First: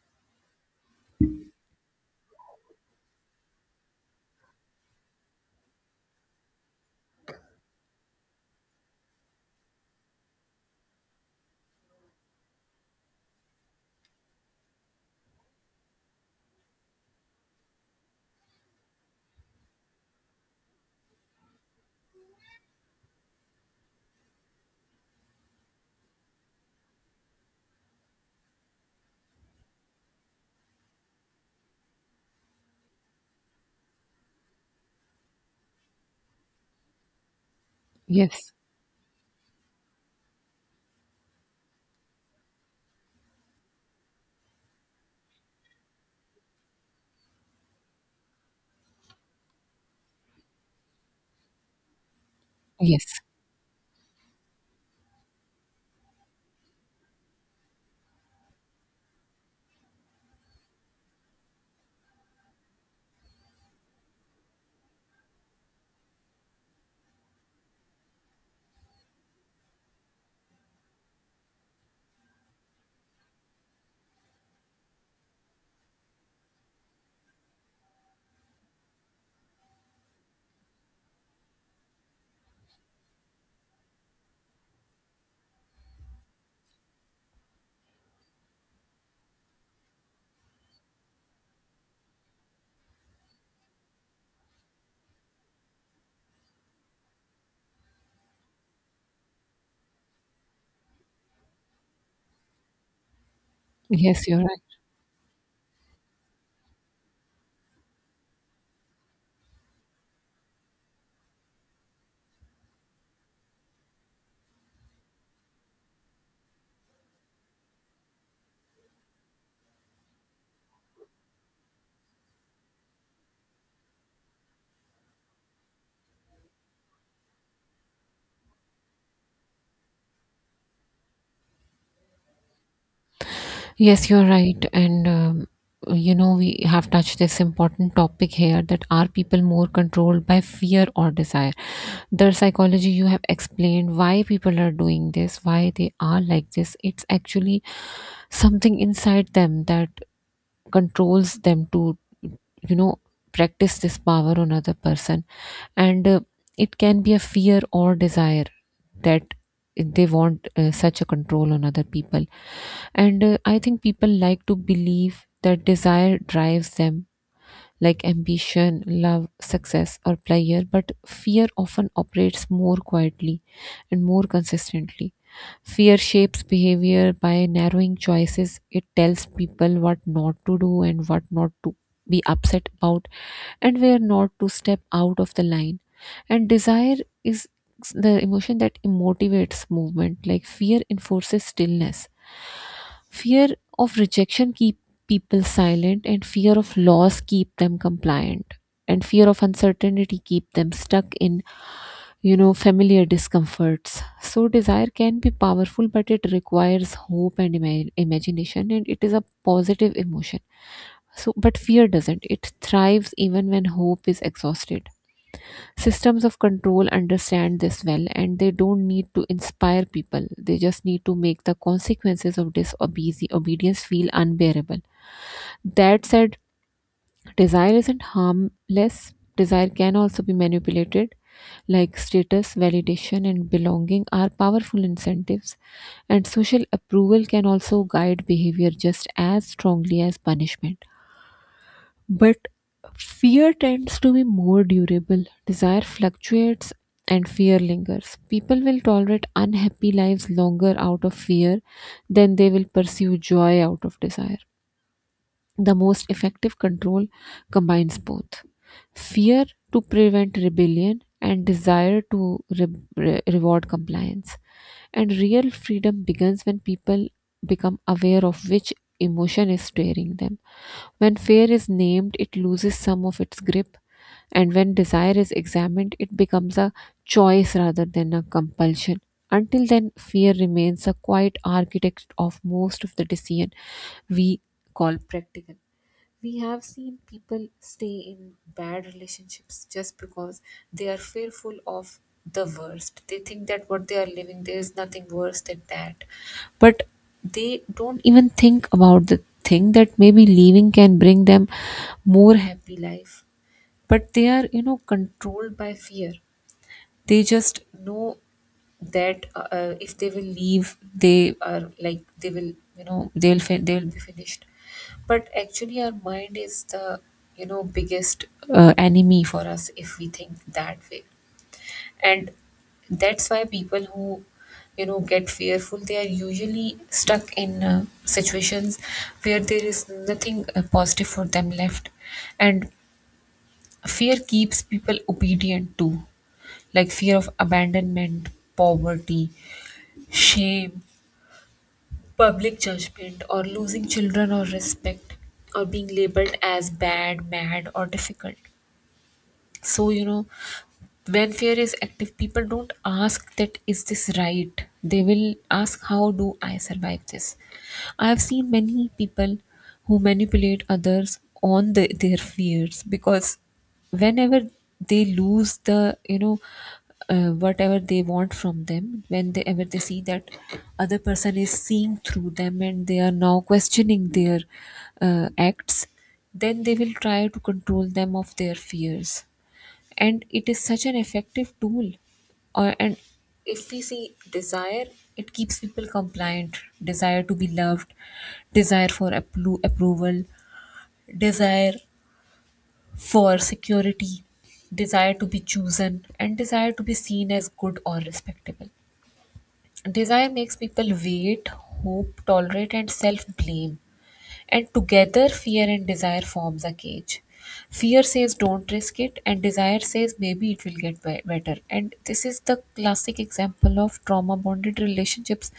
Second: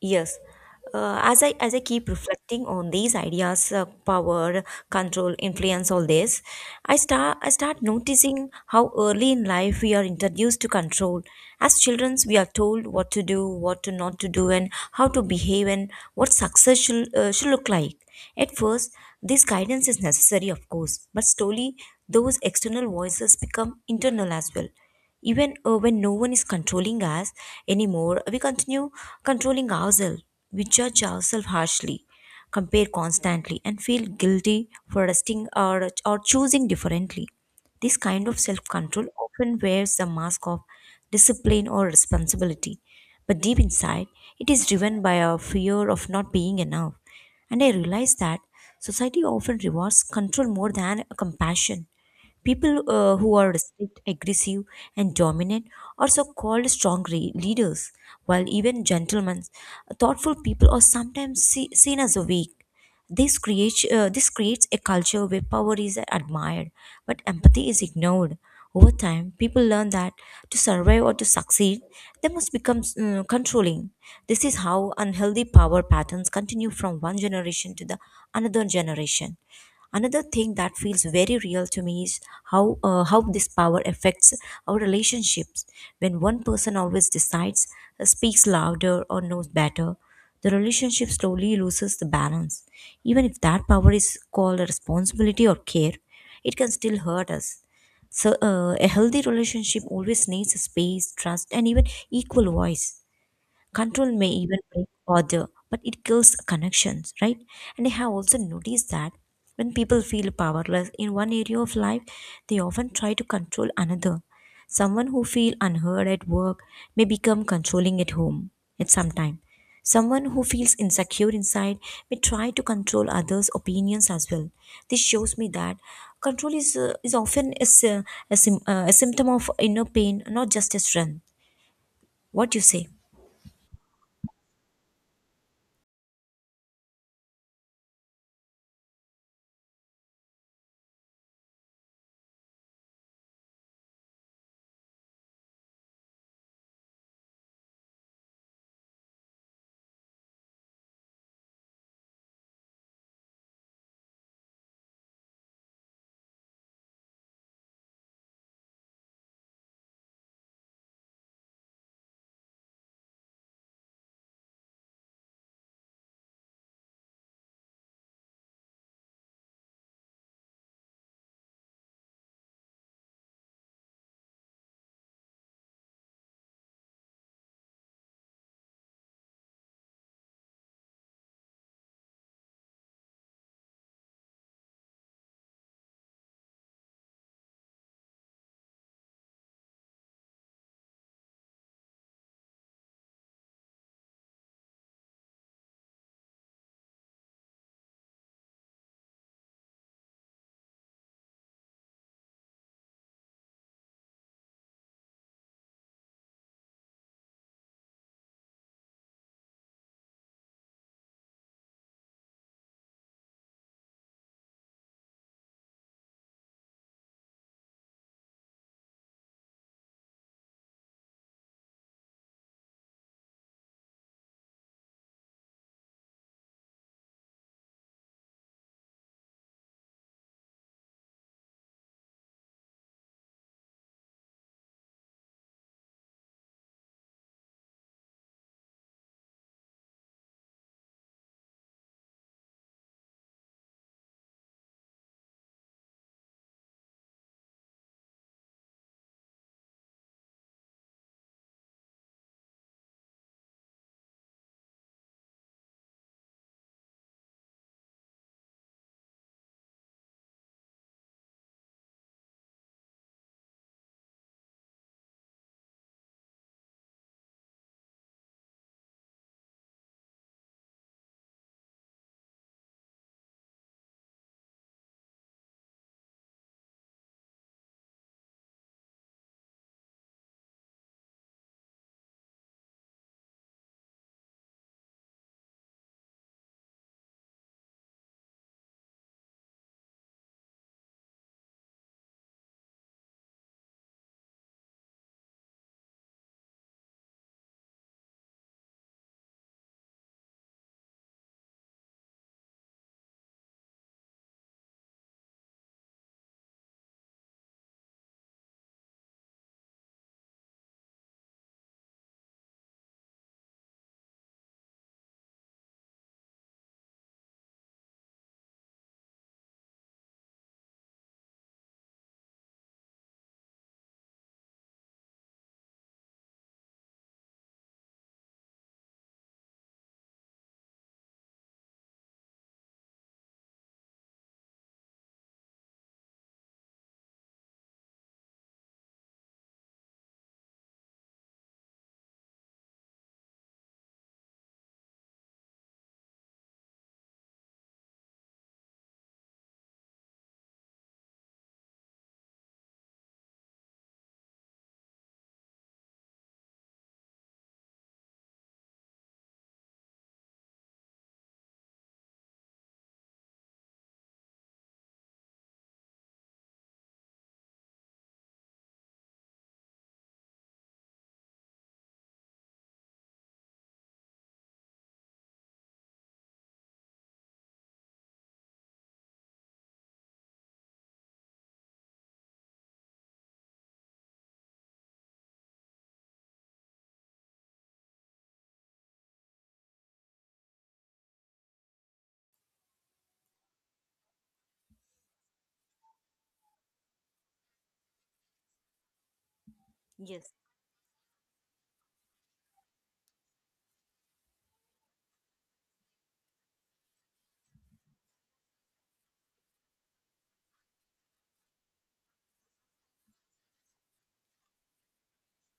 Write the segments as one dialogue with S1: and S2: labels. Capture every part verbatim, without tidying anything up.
S1: Yes. Uh, as I as I keep reflecting on these ideas, uh, power, control, influence, all this, I start I start noticing how early in life we are introduced to control. As children, we are told what to do, what to not to do, and how to behave, and what success should uh, should look like. At first, this guidance is necessary, of course, but slowly those external voices become internal as well even uh, when no one is controlling us anymore, we continue controlling ourselves, we judge ourselves harshly, compare constantly and feel guilty for resting or, or choosing differently. This kind of
S2: Yes,
S1: self-control often wears the mask of discipline or responsibility, but deep inside it is driven by a fear of not being enough. And I realize that society often rewards control more than compassion. People uh,
S2: yes,
S1: who are strict, aggressive, and dominant are so called strong re- leaders, while even gentlemen, thoughtful people are sometimes see- seen as weak. This creates, uh, this creates a culture where power is admired, but empathy is ignored. Over time, people learn that to survive or to succeed, they must become uh, controlling. This is how unhealthy power patterns continue from one generation to the another generation. Another thing that feels very real to me is how uh, how this power affects our relationships. When one person always decides, uh, speaks louder, or knows better, the relationship slowly loses the balance. Even if that power is called a responsibility or care, it can still hurt us. So, uh, a healthy relationship always needs a space, trust, and even equal voice. Control
S2: yes,
S1: may
S2: you're
S1: even
S2: right.
S1: break order, but it kills connections, right? And I have also noticed that when people feel powerless in one area of life, they often try to control another. Someone who feels unheard at work may become controlling at home at some time. Someone who feels insecure inside may try to control others' opinions as well. This shows me that control is, uh, is often a, sy- a, sym- uh, a symptom of inner pain, not just a strength. What do you say?
S2: Yes, you're right. And, um, you know, we have touched this important topic here that are people more controlled by fear or desire? The psychology you have explained why people are doing this, why they are like this. It's actually something inside them that controls them to you know practice this power on other person, and uh, it can be a fear or desire that they want uh, such a control on other people. And uh, i think people like to believe that desire drives them, like ambition, love, success, or pleasure, but fear often operates more quietly and more consistently. Fear shapes behavior by narrowing choices. It tells people what not to do and what not to be upset about, and where not to step out of the line. And desire is the emotion that motivates movement, like fear enforces stillness. Fear of rejection keeps people silent, and fear of loss keep them compliant, and fear of uncertainty keep them stuck in you know familiar discomforts. So desire can be powerful, but it requires hope and ima- imagination, and it is a positive emotion. So but fear doesn't, it thrives even when hope is exhausted. Systems of control understand this well, and they don't need to inspire people, they just need to make the consequences of disobedience obedience feel unbearable. That said, desire isn't harmless. Desire can also be manipulated, like status, validation, and belonging are powerful incentives, and social approval can also guide behavior just as strongly as punishment. But fear tends to be more durable. Desire fluctuates and fear lingers. People will tolerate unhappy lives longer out of fear than they will pursue joy out of desire. The most effective control combines both, fear to prevent rebellion and desire to re- re- reward compliance. And real freedom begins when people become aware of which emotion is steering them. When fear is named, it loses some of its grip, and when desire is examined, it becomes a choice rather than a compulsion. Until then, fear remains a quiet architect of most of the decision we call practical. We have seen people stay in bad relationships just because they are fearful of the worst. They think that what they are living, there is nothing worse than that. But they don't even think about the thing that maybe leaving can bring them more happy life, but they are you know controlled by fear. They just know that uh, uh, if they will leave, they are like they will you know they'll fin- they'll be finished. But actually our mind is the you know biggest uh, enemy for us if we think that way. And that's why people who you know get fearful, they are usually stuck in uh, situations where there is nothing uh, positive for them left. And fear keeps people obedient too, like fear of abandonment, poverty, shame, public judgment, or losing children or respect, or being labeled as bad, mad, or difficult. So you know when fear is active, people don't ask that is this right, they will ask how do I survive this. I have seen many people who manipulate others on the, their fears because whenever they lose the you know uh, whatever they want from them, when they ever they see that other person is seeing through them and they are now questioning their uh, acts, then they will try to control them of their fears. And it is such an effective tool. Uh, and if we see desire, it keeps people compliant. Desire to be loved, desire for appro- approval, desire for security, desire to be chosen, and desire to be seen as good or respectable. Desire
S1: Yes.
S2: makes people wait, hope, tolerate, and self blame. And together, fear and desire forms a cage. Fear says don't risk it, and desire says maybe it will get be- better. And this is the classic example of trauma bonded relationships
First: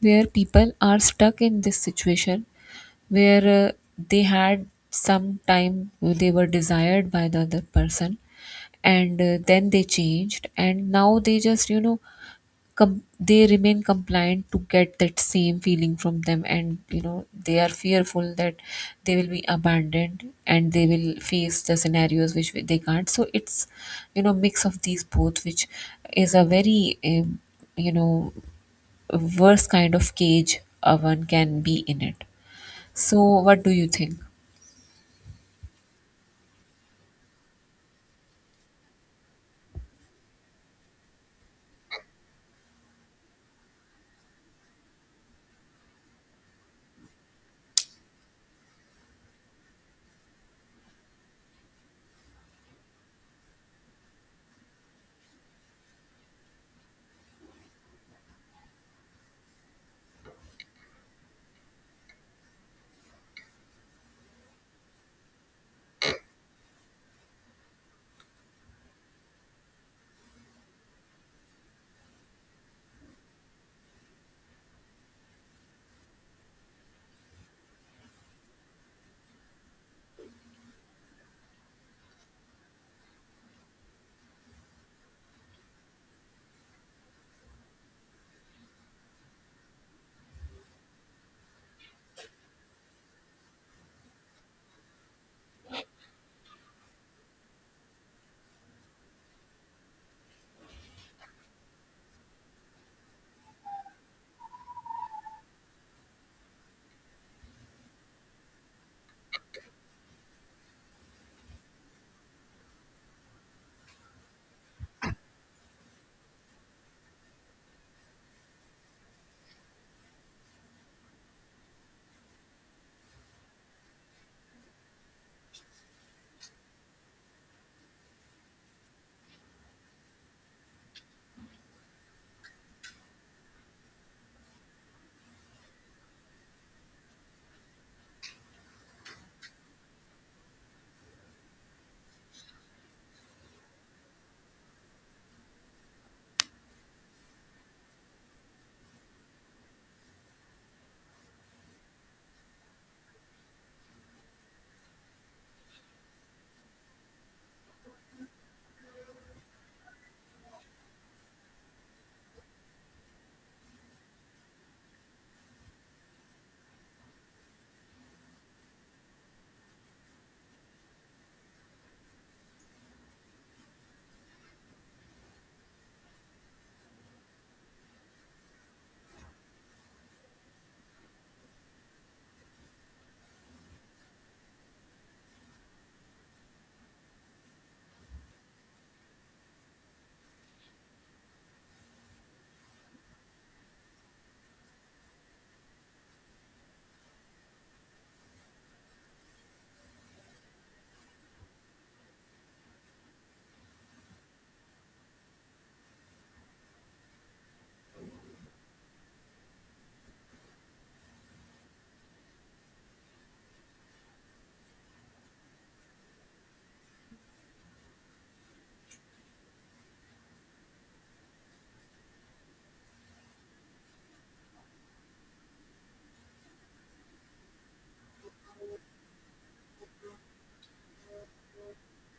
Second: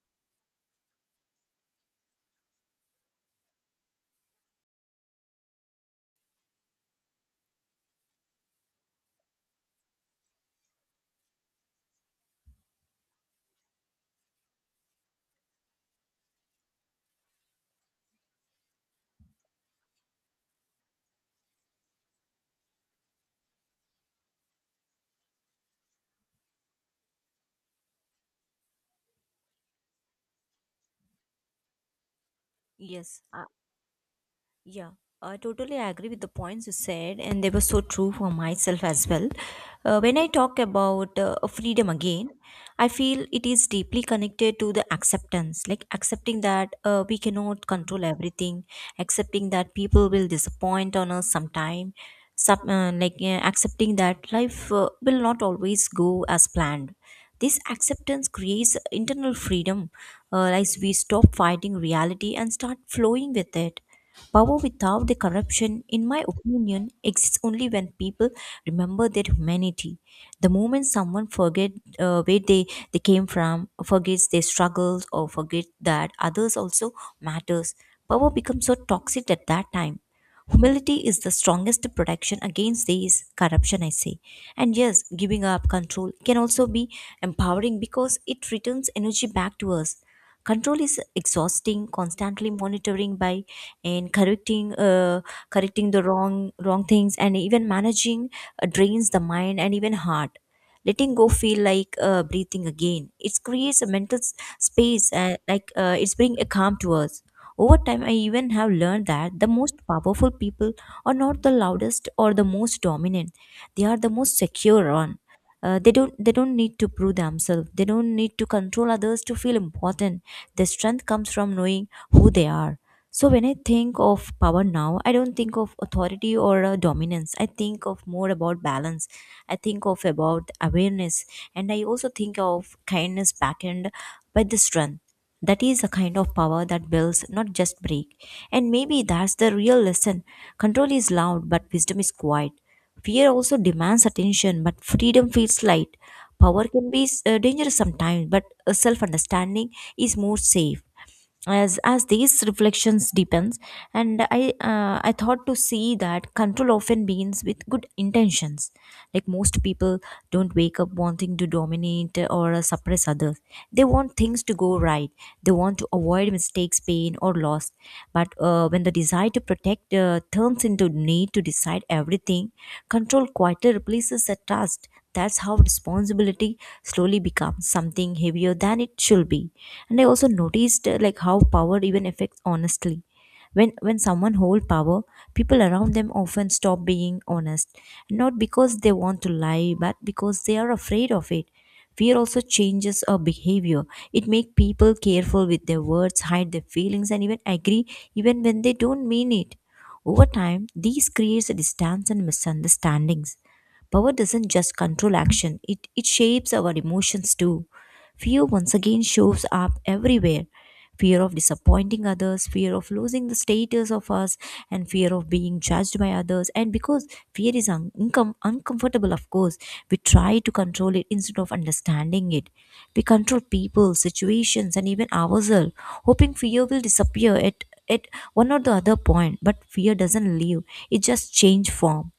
S2: where people are stuck in this situation where uh, they had some time they were desired by the other person, and uh, then they changed, and now they just you know com- they remain compliant to get that same feeling from them. And you know they are fearful that they will be abandoned and they will face the scenarios which they can't. So it's you know mix of these both, which is a very um, you know worst kind of cage uh, one can be in it. So
S1: Yes, I,
S2: what do you think?
S1: yeah, I totally agree with the points you said, and they were so true for myself as well. Uh, when I talk about uh, freedom again, I feel it is deeply connected to the acceptance, like accepting that uh, we cannot control everything, accepting that people will disappoint on us sometime, sub, uh, like uh, accepting that life uh, will not always go as planned. This acceptance creates internal freedom, uh, as we stop fighting reality and start flowing with it. Power without the corruption, in my opinion, exists only when people remember their humanity. The moment someone forget uh, where they, they came from, forgets their struggles, or forget that others also matters, power becomes so toxic at that time. Humility is the strongest protection against these corruption, I say. And yes, giving up control can also be empowering because it returns energy back to us. Control is exhausting. Constantly monitoring by and correcting uh, correcting the wrong wrong things and even managing uh, drains the mind and even heart. Letting go feel like uh, breathing again. It creates a mental s- space uh, like uh, it's bring a calm to us. Over time, I even have learned that the most powerful people are not the loudest or the most dominant. They are the most secure one. Uh, they don't they don't need to prove themselves. They don't need to control others to feel important. Their strength comes from knowing who they are. So when I think of power now, I don't think of authority or uh, dominance. I think of more about balance. I think of about awareness, and I also think of kindness backend by the strength. That is a kind of power that builds, not just break. And maybe that's the real lesson. Control is loud, but wisdom is quiet. Fear also demands attention, but freedom feels light. Power can be uh, dangerous sometimes, but self understanding is more safe. As as these reflections deepens, and i uh, i thought to see that control often begins with good intentions, like most people don't wake up wanting to dominate or uh, suppress others. They want things to go right, they want to avoid mistakes, pain or loss. But uh, when the desire to protect uh, turns into need to decide everything, control quietly replaces the trust. That's how responsibility slowly becomes something heavier than it should be. And I also noticed uh, like how power even affects honestly. When when someone hold power, people around them often stop being honest, not because they want to lie, but because they are afraid of it. Fear also changes our behavior. It makes people careful with their words, hide their feelings, and even agree even when they don't mean it. Over time, these creates a distance and misunderstandings. Power doesn't just control action, it, it shapes our emotions too. Fear once again shows up everywhere: fear of disappointing others, fear of losing the status of us, and fear of being judged by others. And because fear is un- uncom- uncomfortable, of course, we try to control it instead of understanding it. We control people, situations, and even ourselves, hoping fear will disappear at, at one or the other point. But fear doesn't leave, it just change form.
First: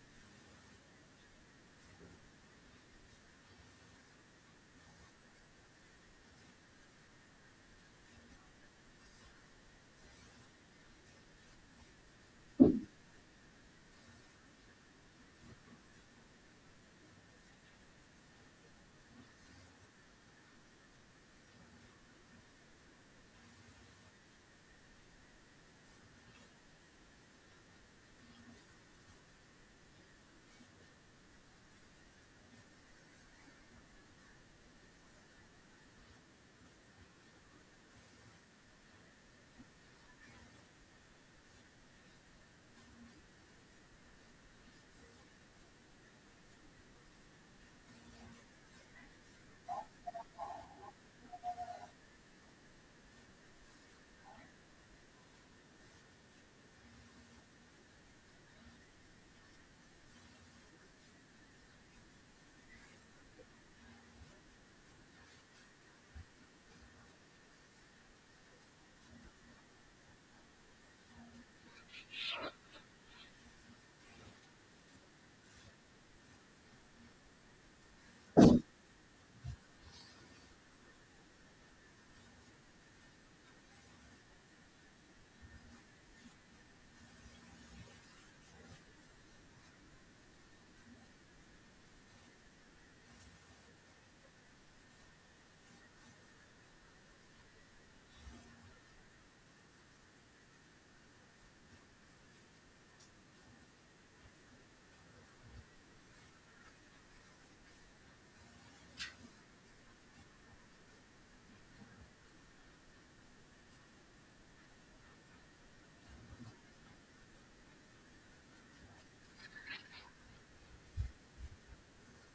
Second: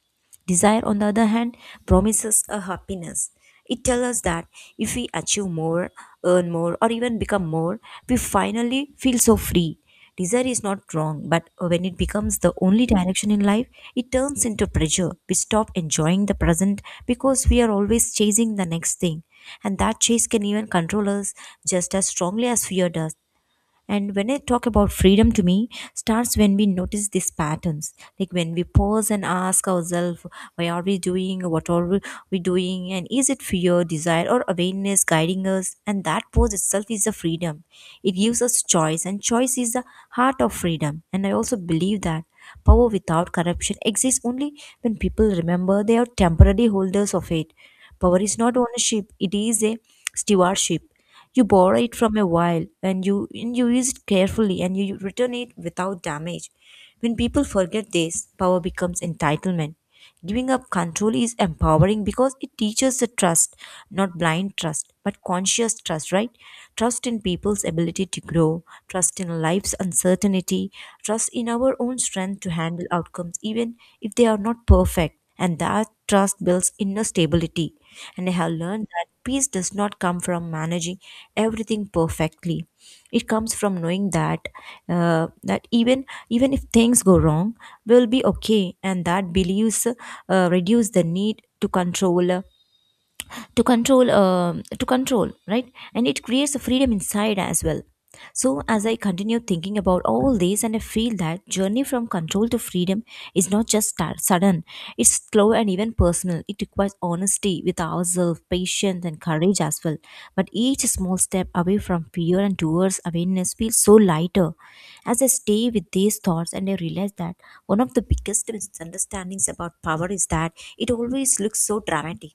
S1: Desire, on the other hand, promises a happiness. It tells us that if we achieve more, earn more, or even become more, we finally feel so free. Desire is not wrong, but when it becomes the only direction in life, it turns into pressure. We stop enjoying the present because we are always chasing the next thing. And that chase can even control us just as strongly as fear does. And when I talk about freedom to me, starts when we notice these patterns, like when we pause and ask ourselves, why are we doing, what are we we doing, and is it fear, desire, or awareness guiding us? And that pause itself is a freedom. It gives us choice, and choice is the heart of freedom. And I also believe that power without corruption exists only when people remember they are temporary holders of it. Power is not ownership, it is a stewardship, you borrow it from a while and you, and you use it carefully and you return it without damage. When people forget this, power becomes entitlement. Giving up control is empowering because it teaches the trust, not blind trust, but conscious trust, right? Trust in people's ability to grow, trust in life's uncertainty, trust in our own strength to handle outcomes, even if they are not perfect. And that trust builds inner stability, and I have learned that peace does not come from managing everything perfectly. It comes from knowing that uh, that even even if things go wrong, we'll be okay. And that beliefs uh, reduce the need to control uh, to control uh, to control right? And it creates a freedom inside as well. So as I continue thinking about all this, and I feel that journey from control to freedom is not just start, sudden, it's slow and even personal. It requires honesty with ourselves, patience and courage as well. But each small step away from fear and towards awareness feels so lighter. As I stay with these thoughts, and I realize that one of the biggest misunderstandings about power is that it always looks so dramatic.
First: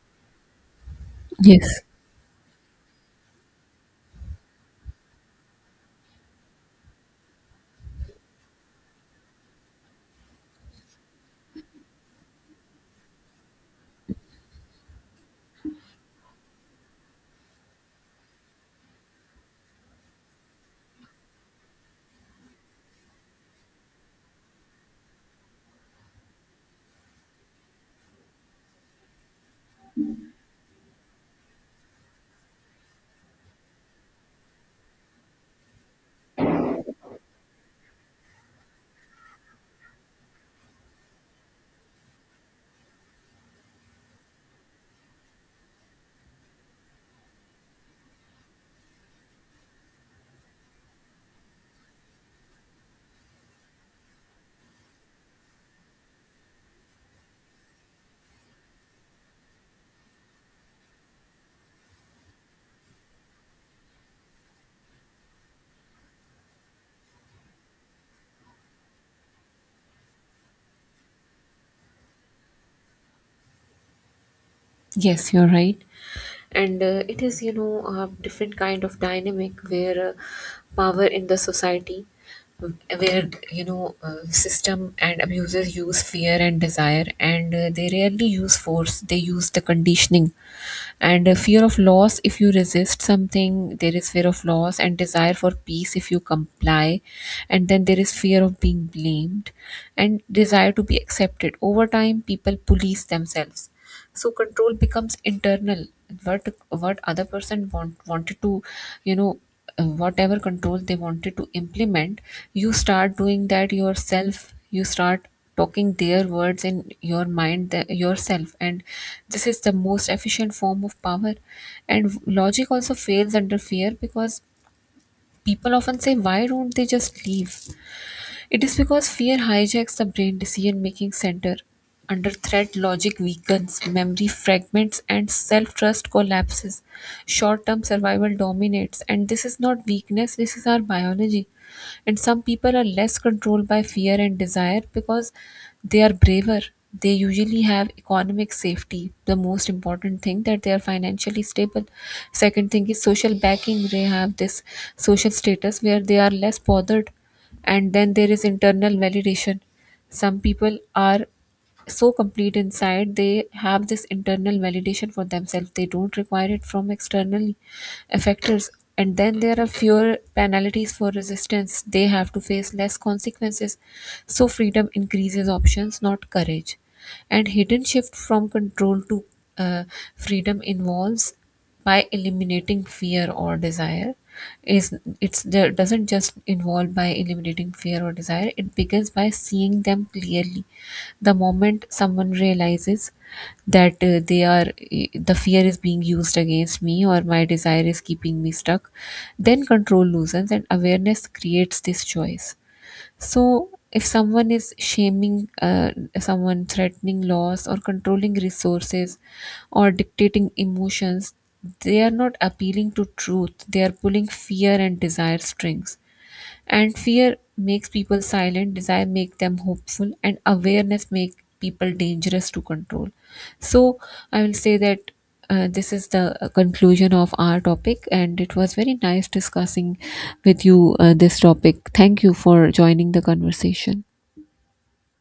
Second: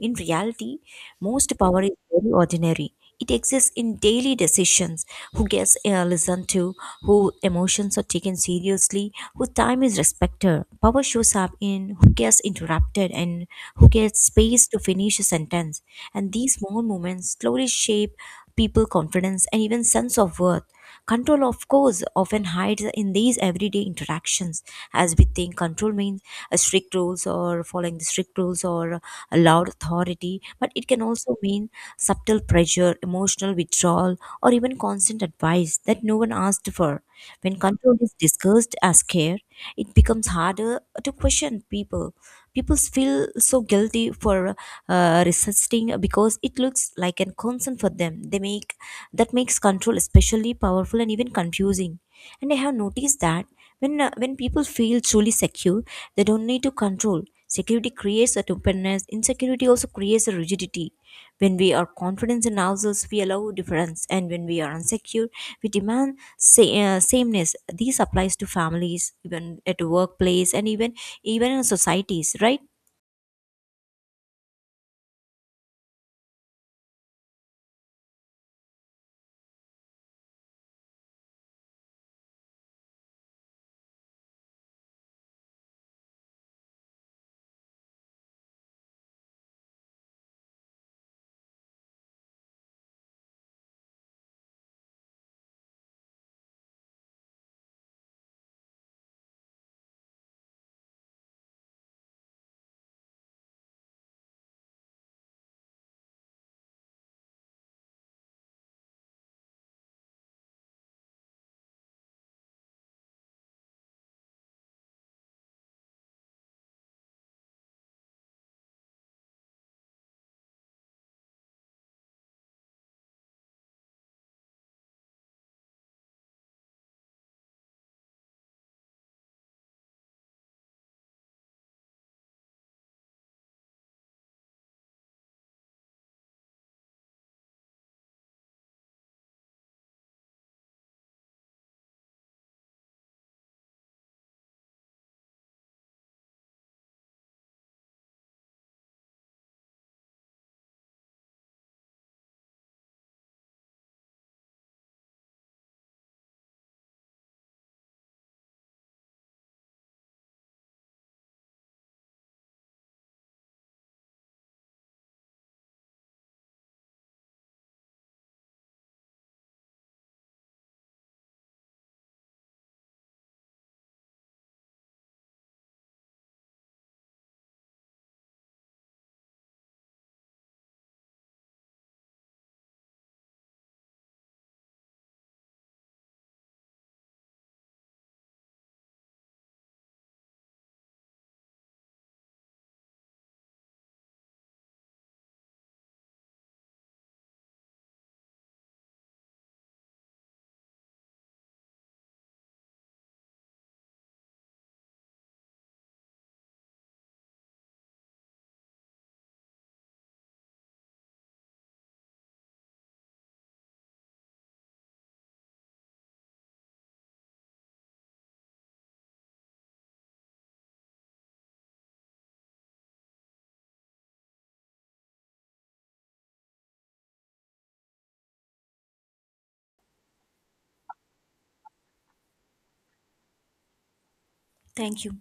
S1: In reality, most power
S2: Yes.
S1: is very ordinary. It exists in daily decisions: who gets uh, listened to, who emotions are taken seriously, whose time is respected. Power shows up in who gets interrupted and who gets space to finish a sentence. And these small moments slowly shape people' confidence and even sense of worth. Control, of course, often hides in these everyday interactions, as we think control means uh, strict rules or following the strict rules or a loud authority, but it can also mean subtle pressure, emotional withdrawal, or even constant advice that no one asked for. When control is discussed as care, it becomes harder to question people. People feel so guilty for uh, resisting because it looks like a concern for them they make that makes control especially powerful and even confusing. And I have noticed that when uh, when people feel truly secure, they don't need to control. Security creates that openness, insecurity also creates a rigidity. When we are confident in ourselves we allow difference, and when we are insecure we demand sa- uh, sameness. This applies to families, even at workplace and even even in societies, right?
S2: Yes, you're right. And uh, it is, you know, a different kind of dynamic where uh, power in the society, where, you know, uh, system and abusers use fear and desire, and uh, they rarely use force, they use the conditioning. And uh, fear of loss, if you resist something, there is fear of loss, and desire for peace if you comply. And then there is fear of being blamed and desire to be accepted. Over time, people police themselves, so control becomes internal. What what other person want wanted to you know uh, whatever control they wanted to implement, you start doing that yourself. You start talking their words in your mind, the, yourself. And this is the most efficient form of power. And logic also fails under fear, because people often say why don't they just leave. It is because fear hijacks the brain decision making center. Under threat, logic weakens, memory fragments, and self trust collapses. Short term survival dominates, and this is not weakness, this is our biology. And some people are less controlled by fear and desire because they are braver. They usually have economic safety, the most important thing, that they are financially stable. Second thing is social backing, they have this social status where they are less bothered. And then there is internal validation. Some people are so complete inside, they have this internal validation for themselves, they don't require it from external factors. And then there are fewer penalties for resistance, they have to face less consequences. So freedom increases options, not courage. And hidden shift from control to uh, freedom involves by eliminating fear or desire is it's there doesn't just involve by eliminating fear or desire, it begins by seeing them clearly. The moment someone realizes that uh, they are the fear is being used against me, or my desire is keeping me stuck, then control loosens and awareness creates this choice. So, if someone is shaming uh, someone, threatening laws, or controlling resources, or dictating emotions, they are not appealing to truth. They are pulling fear and desire strings. And fear makes people silent, desire make them hopeful, and awareness make people dangerous to control. So, I will say that uh, this is the uh, conclusion of our topic, and it was very nice discussing with you uh, this topic. Thank you for joining the conversation.
S1: Thank you.